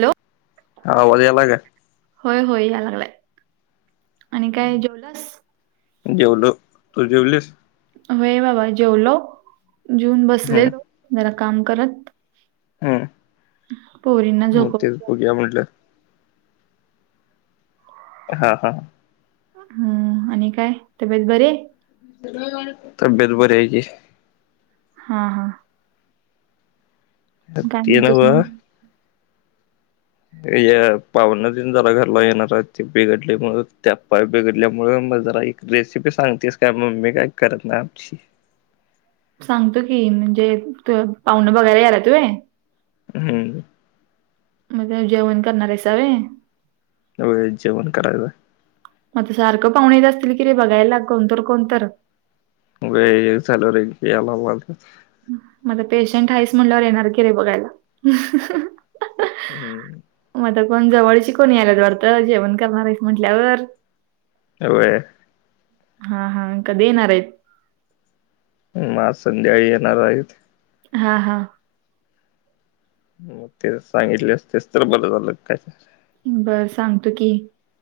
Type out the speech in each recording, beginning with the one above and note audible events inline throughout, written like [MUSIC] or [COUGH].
Hello! आवाज यायला काय. होय होय या लागलाय आणि काय जेवलास. जेवलो तू जेवलीस. वय बाबा जेवलो जेऊन हम्म बसलेलो जरा काम करत. हम्म पोरींना झोप उद्या ये म्हटलं. हा हा. हम्म आणि काय तब्येत बरी आह्य. हम तब्येत बरी आहे की. हा हा. अ काय ते म्हणतोस नव्हं. मग य पावन तेन जरा घरला येणार आहे. ते बिघडलेमुळे त्यापाय बिघडल्यामुळे मग जरा एक. रेसिपी सांगतेस काय मम्मी काय करत नाही आमची. सांगतो की म्हणजे, तु पाहुणं बगायला यायलेत व्हय. हम. म्हणजे जेवण करणार आहेसा व्हयं. व्हयं जेवण करायचाय. मग सारखं पाहुणे येत असतील. की रे बघायला कोणतर कोणतर. व्हयं चालू राहिल याला‌ वालतात. मग आता पेशंट हैस म्हणल्यावर येणार की रे बघायला. हम्म. मग आता कोण जवळची कोण यालात वाटतं जेवण करणार आहेस म्हटल्यावर. होय. हा. हा. कधी येणार आहेत? मग आज संध्याळी येणार आहेत. हा. हा. तेच सांगितली असतेच तर बर झालं काय. बरं सांगतो की,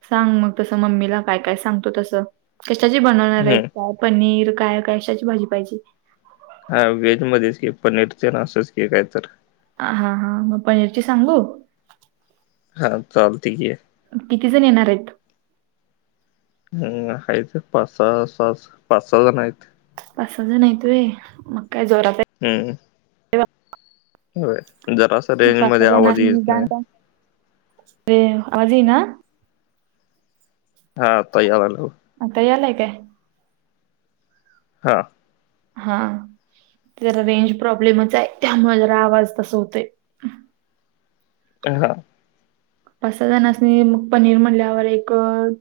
सांग मग तसं मम्मीला काय काय सांगतो तसं. कशाची बनवणार आहे हम्म काय पनीर काय कशाची भाजी पाहिजे? हा व्हेज मध्येच की पनीर तेन असंच की काय तर? हा हां मग पनीरची सांगू. हां चालतंय की किती जण येणार आहेत. हम्म हायत पाच सहा, सहा पाच सहा जण आहेत. पाच सहा जण आहेत होय मग काय जोरात आहे. हम्म. जरास मग रेंज पाच मध्ये सहा जण आवाज असं येत निदान नाही. काय अरे आवाज येईना. हा आता यायला लागला. आता यालाय काय. हा. हा. जरा रेंज प्रॉब्लेमच आहे त्यामुळे जरा आवाज तसं होतय. ह. हा. पाच सहा जणासनी मग पनीर म्हणल्यावर एक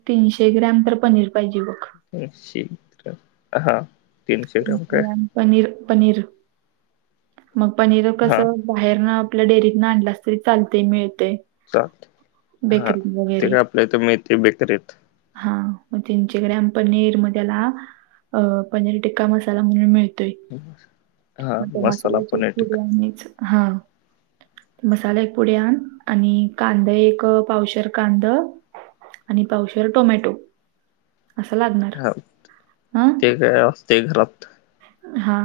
तीनशे ग्रॅम तर पनीर पाहिजे बघ. तीनशे [UNINTELLIGIBLE] हा तीनशे ग्राम काय [INAUDIBLE] पनीर पनीर मग पनीर हा कसं? बाहेर ना आपल्या डेअरीत न आणलास तरी चालतय मिळतय. चालतंय हा ते काय आपल्या इथे मिळतंय बेकरीत. हा मग तीनशे ग्रम पनीर मग त्याला अ पनीर टिक्का मसाला म्हणून मिळतोय. हो [UNINTELLIGIBLE] मण मसाल्याची पुढ आणिच हा. मसाला एक पुड्यान आणि कांदा एक पावशर कांद. आणि पावशेर टोमॅटो. असं लागणार. हा ते [UNINTELLIGIBLE] घरात. हा.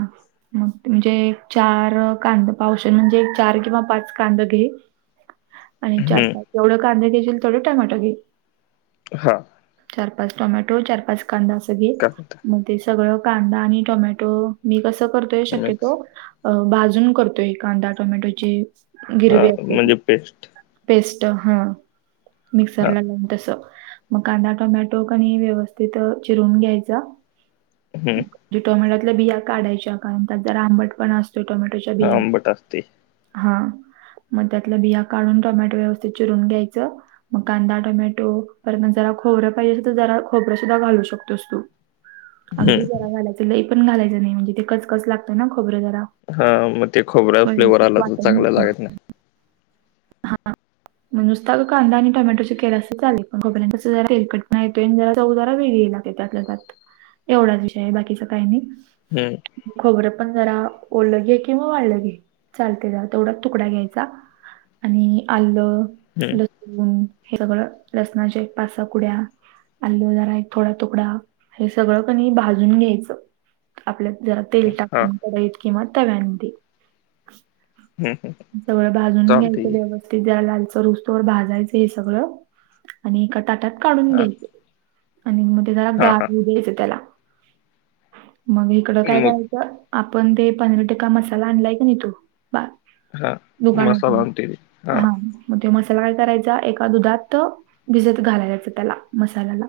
मग म्हजे चार कांदा पावशण म्हणजे एक चार किंवा पाच कांदा घे. [UNINTELLIGIBLE] आणि चार पाच जेवढं कांदा घ्याशील तेवढं टमाटो घे हा. चार पाच टोमॅटो चार पाच कांदा असं घे. कट मग ते सगळं कांदा आणि टोमॅटो मी कसं करतोय मिक्स शक्यतो. अ भाजून करतोय कांदा टोमॅटोची गिरवी असते ती. बेस्ट पेस्ट हा हा मिक्सरला लावून तस. मग कांदा टोमॅटो कनी व्यवस्थित चिरून घ्यायचा. हम्म ज्या टोमॅटोतल्या बिया काढायच्या कारण त्या जरा आंबट पण असतो टोमॅटोच्या हा बियात. आंबट असते हा. मग, त्यातलं बिया काढून टोमॅटो व्यवस्थित चिरून घ्यायचं. मग कांदा, टोमॅटो परत मग, जरा खोबरं पाहिजे असे तर, जरा खोबरं सुद्धा घालू शकतोस तू. अगदी हम्म जरा घालायचं लई पण, घालायचं नाही म्हणजे ते, कचकस लागतय ना खोबरं जरा. हा मग ते खोबऱ्या फ्लेवर व्यवस्थित आला तर वाटण चांगला लागत नाही. हा. हा. मग नुसता अगं कांदा आणि टोमॅटोचे केलास चालतय पण, खोबऱ्यान जरा तेलकटपणा येतोय आणि जरा चव वेगळी लाग त्यात, त्यात एवढाच विषय आहे. बाकीच काही नाही. हम्म.. खोबरं पण जरा ओलं घे किंवा वाळं घे चालते जरा तेवढाच तुकडा घ्यायचा. आणि आलं, हम्म लसूण हे सगळं लसणाचे पाच सहा कुड्या. आल्ल जरा एक थोडा तुकडा हे सगळं कनई भाजून घ्यायचं. आपल्यात जरा तेल हा टाकून कडाईत किंवा तव्यामधे. [UNINTELLIGIBLE] सगळं भाजून चालतंय घ्यायचं की व्यवस्थि ते जरा, लालसर होउस्तोवर भाजायचं हे सगळं. आणि एका ताटात काढून हा घ्यायचं. आणि मग ते जरा हा गार हा होऊ द्यायचं त्याला, मग इकडं काय मग करायचं आपण ते पनीर टिक्का मसाला आणलाय का? नाही तो. बा हा मसाला दुकानातून आणतोय की हा. मग, ते मसाला काय करायचा? एका दुधात भिजत घालायच, त्याला मसाल्याला.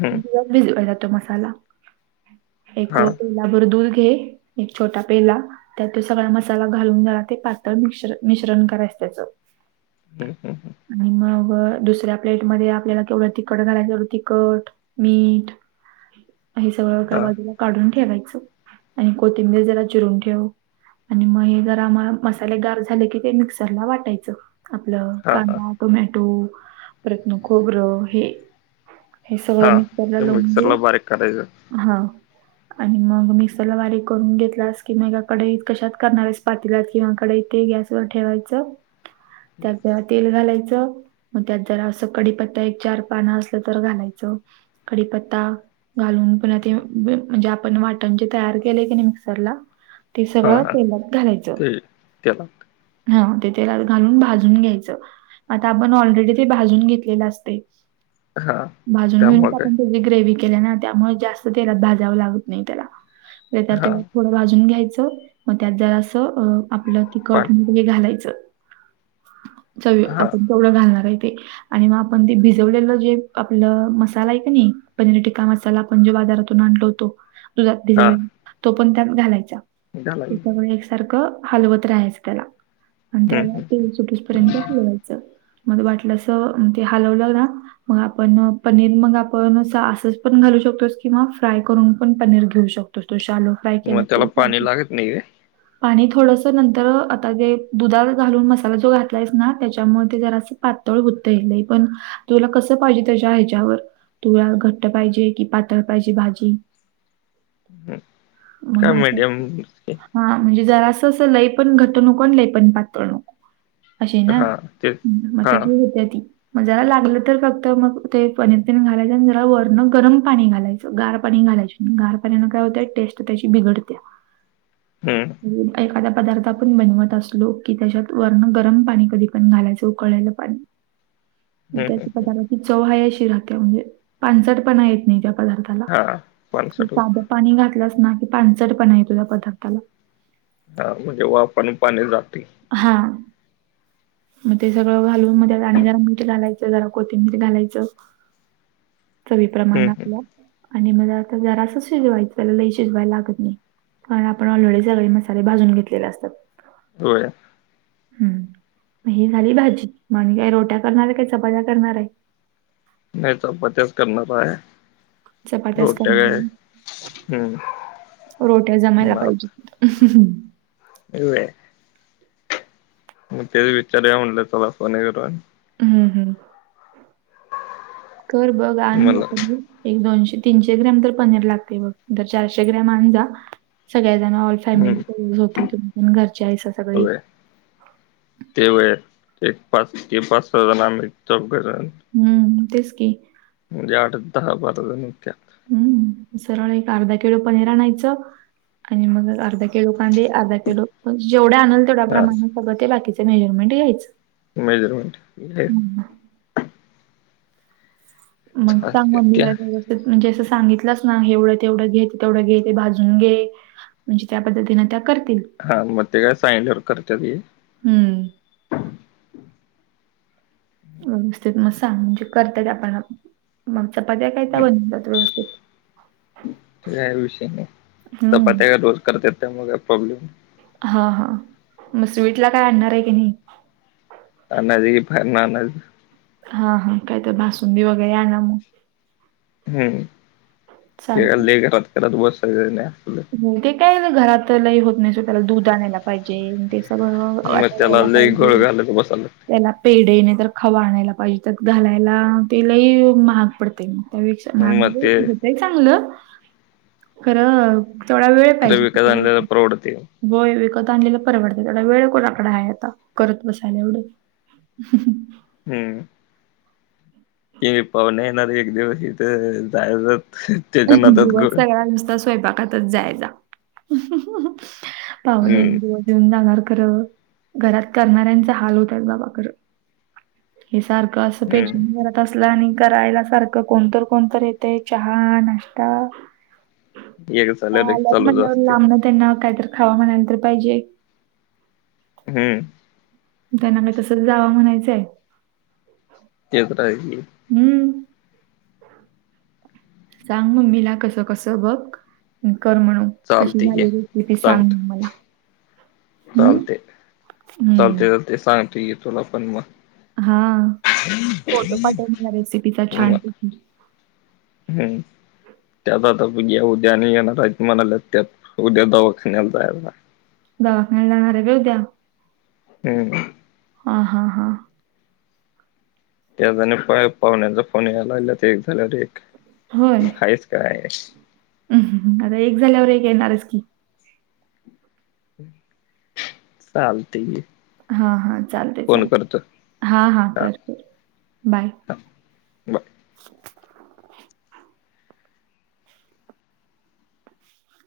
हम्म म्हणजे, त्यात भिजवायचा तो मसाला एक हा हम्म पेल्ला भर दूध घे. एक छोटा पेला, त्यात ते सगळा मसाला घालून झाला. ते पातळ मिश्र-मिश्रण करायच त्याच हम्म आणि मग दुसऱ्या प्लेट मध्ये आपल्याला केवढं? तिखट घालायच, तेवढं तिखट, मीठ. हे सगळं एका हा बाजूलाच काढून ठेवायचं आणि कोथिंबीर जरा चिरून ठेव आणि मग हे जरा आम्हा मसाले गार झाले की ते मिक्सरला वाटायचं. आपलं हा हा कांदा टोमॅटो परतन खोबरं हे. हे सगळं हा मिक्सरला ते लावून घे. मिक्सरला बारीक करायचं हा. आणि मग मिक्सरला बारीक करून घेतलास की मग, एका कडाईत कशात? करणार आहेस पातील्यात. किंवा कडाई, इथे गॅस वर ठेवायचं त्याच्यात. तेल घालायचं मग, त्यात जर असं कडीपंत्ता एक, चार पानं असलं तर घालायचं. कडीपत्ता. घालून पुन्हा ते म्हणजे आपण वाटण जे तयार केलंय की नाही मिक्सरला. ते हा. सगळं हा. तेलात ते. त्याला. ह. ते. त्यात घालून भाजून घ्यायचं. आता. आपण ऑलरेडी ते भाजून घेतलेलं असतय. हा भाजून घेऊनच त्यामुळं काय आपण त्यातली ग्रेव्ही. केल ना त्यामुळ जास्त तेलात भाजावं लागत नाही त्याला. हा मग [UNINTELLIGIBLE] भाजून घ्यायच मग, त्यात जरा अस आपलं तिखट पाणी मीठ हे घालायचं. चवी हा आपण केवढं? घालणार आहे. ते. आणि मग, आपण ते भिजवलेलं जे आपलं मसाला आहे का नाही? पनीर टिक्का मसाला आपण, जे बाजारातून आणलो होतो. दुधात हा भिजवला तो पण, त्यात घालायचा घालायचं त्याच्यामुळे एकसारखं. हलवत राहायचं त्याला आणि हम्म त्याला जरा तेल सुटुसपर्यंत हलवायचं. मध्ये वाटलं असं, मग ते हलवलं ना. मग आपण पनीर मग आपण असंच पण घालू शकतो किंवा फ्राय करून पण पनीर घेऊ शक तो. तू. शालो फ्राय हम्म केला मग त्याला तरी पाणी चालतंय. लागत नाही पाणी थो थोडस नंतर आता जे दुधात घालून मसाला जो घातलायस ना त्याच्यामुळे ते जरासं पातळ होतय लय पण, तुला कसं पाहिजे? त्याच्या ह्याच्यावर. तुला घट्ट पाहिजे, की पातळ पाहिजे, भाजी. काय मॅडम हा म्हणजे जरा असं अस लय पण घट नको आणि लय पण पातळ नको. अशी ना हा तेच मग ती हा [UNINTELLIGIBLE] होत्या ती. मग जरा लागलं तर फक्त मग ते पनीर तेन घालायचं आणि जरा वरनं गरम पाणी घालायचं. गार पाणी घालायचं गार पाण्यान काय होतंय? टेस्ट त्याची बिघडतेय. हम्म. [UNINTELLIGIBLE] एखादा पदार्थ आपण बनवत असलो, की त्याच्यात वरण गरम पाणी कधी पण घालायचं उकळलेलं पाणी. [INAUDIBLE] मग त्या हं. पदार्थाची चव आहे अशी राहते म्हणजे पानचटपणा येत नाही त्या पदार्थात. हां. हॅलो पाणसाठा साधं पाणी घातलंस ना, की पाणचटपण येतो त्या पदार्थाला. हा म्हणजे वाफ आणि पाणी जाते. हा. मग ते सगळं घालून मग त्यात आणि जरा मीठ घालायचं, जरा कोथिंबीर घालायचं. [INAUDIBLE] चवी प्रमाण हं, हं. आपल्या आणि मला आता जरास शिजवायचंला लई शिजवायला लागत नाही. कारण आपण ऑलरेडी सगळे मसाले भाजून घेतलेले असतात. होय. हम्म मग ही झाली भाजी. मग आणि काय रोट्या करणार आहे काय चपात्या करणार आहे? नाही चपात्याच करणार आहे. चपाात्याच रोट्या काय हं. [UNINTELLIGIBLE] रोट्या जमायला भात. पाहीजेत. [UNINTELLIGIBLE] होय. मग तेच विचारुया म्हणलं चला फोनकरून. हम्म हम्म. कर बघ आण म्हणलं [UNINTELLIGIBLE] एक दोनशे तीनशे ग्रॅम तर पनीर लागते बघ, तर चारशे ग्रॅम आण जा सगळ्याजण [UNINTELLIGIBLE] हं. फॅमिली [UNINTELLIGIBLE] होते तुम्ही पण घरचे आहेसा सगळी. होय. ते होय एक पाच ते पाच सहाजण आम्ही चौघजण हम्म तेच की. ज्या वाटेत दहा बाजूला निघत्या. हम्म सरळ एक अर्धा किलो पनीर आणायचं. आणि मग अर्धा किलो कांदे, अर्धा किलो जेवढे आणल तेवढ्या हां. प्रमाणात मग ते बाकीचं मेजरमेंट घ्यायचं. मेजरमेंट [UNINTELLIGIBLE] हं, मग सांग चालतंय मी ते. काय [UNINTELLIGIBLE] म्हणजे असं सांगितलंच ना एवढं तेवढं घेत ते तेवढं घे ते भाजून घे. म्हणजे त्या पद्धतीने त्या करतील. हा मग ते काय सांगितल्यावर करत्याती. हम्म. व्यवस्थित म सांग म्हणजे करत्यात आपण आप मग चपात्या काय त्या हं. बनवतात व्यवस्थित? ते काय विषय नाही, हम्म चपात्या काय रोज करत्यात त्यामुळे काय प्रॉब्लेम नई. हा हा मग स्वीटला काय आणणार आहे की नाही? आणायचं की बाहेरनं आणायचं. हा हा काय तर बासुंदी वगैरे आणा मग. हम्म ते चालते लई घरात करत बसायचंच नाही आपलं. ते काय घरात लय होत नाही सोड, त्याला दूध आणायला पाहिजे, दे ते बरोबर मग त्याला वाटायला लय घोळ पाहिजे. घालत बसायला त्याला पेढे नाही तर खवा आणायला पाहिजे, त्यात घालायला. ते लई महाग पडतंय मग. त्यापेक्षा लागतंय मग महागल ते होतय चांगलं, खरं थोडा वेळ. खरं विकत पाहिजे आणलेला [UNINTELLIGIBLE] परवडतंय होय विकत आणलेलं परवडत तेवढा वेळ कोणाकडं आहे आता, करत बसायला एवढं. [INAUDIBLE] [UNINTELLIGIBLE] हम्म. कि पाहुणे येणार एक दिवस इथं जायच. दिवस सगळा नुसता स्वयंपाकातच जायचा. पाहुणे एक हम्म दिवस येऊन जाणार खरं घरात करणाऱ्यांचा हाल होतात बाबा खरं. हे सारखं असं पेज हम्म म्हणून जरा तसलं आणि करायला सारखं कोणतर कोणतर येतंय, चहा नाश्ता. एक आता झाल्यावर एक आल्यात चालूच म्हणल्यावर असतंय लांबणं त्यांना काहीतर खावा म्हणायला तर पाहिजे. हम्म. त्यांना काय तसंच जावा म्हणायचंय. ते कुठं हाय ते? हम्म. सांग मम्मीला कसं कसं बघ, मग कर म्हणून. कशी चालतंय घे झालेली होती ती सांग मला. हम्म. चालते चालते हम्म. चालते सांगतो ये तुला पण मग. हा फोटो पाठव मला रेसिपीचा मग मग छान पैकी. हम्म. त्यात आता उद्या उद्या आणि येणार आहेत म्हणालेत त्यात, उद्या दवाखानाला जायला. दवाखान्याला जाणार आहे होय त्या? हम्म. हा हा हा. त्या जणी पाय पाहुण्याचा फोन याय लागल्यात एक झाल्यावर एक. होय. आहेस काय? आता एक झाल्यावर एक येणारच की. चालतंय की. हां हां चालतंय फोन चाल करतो हा हा कर कर, बाय. हा बर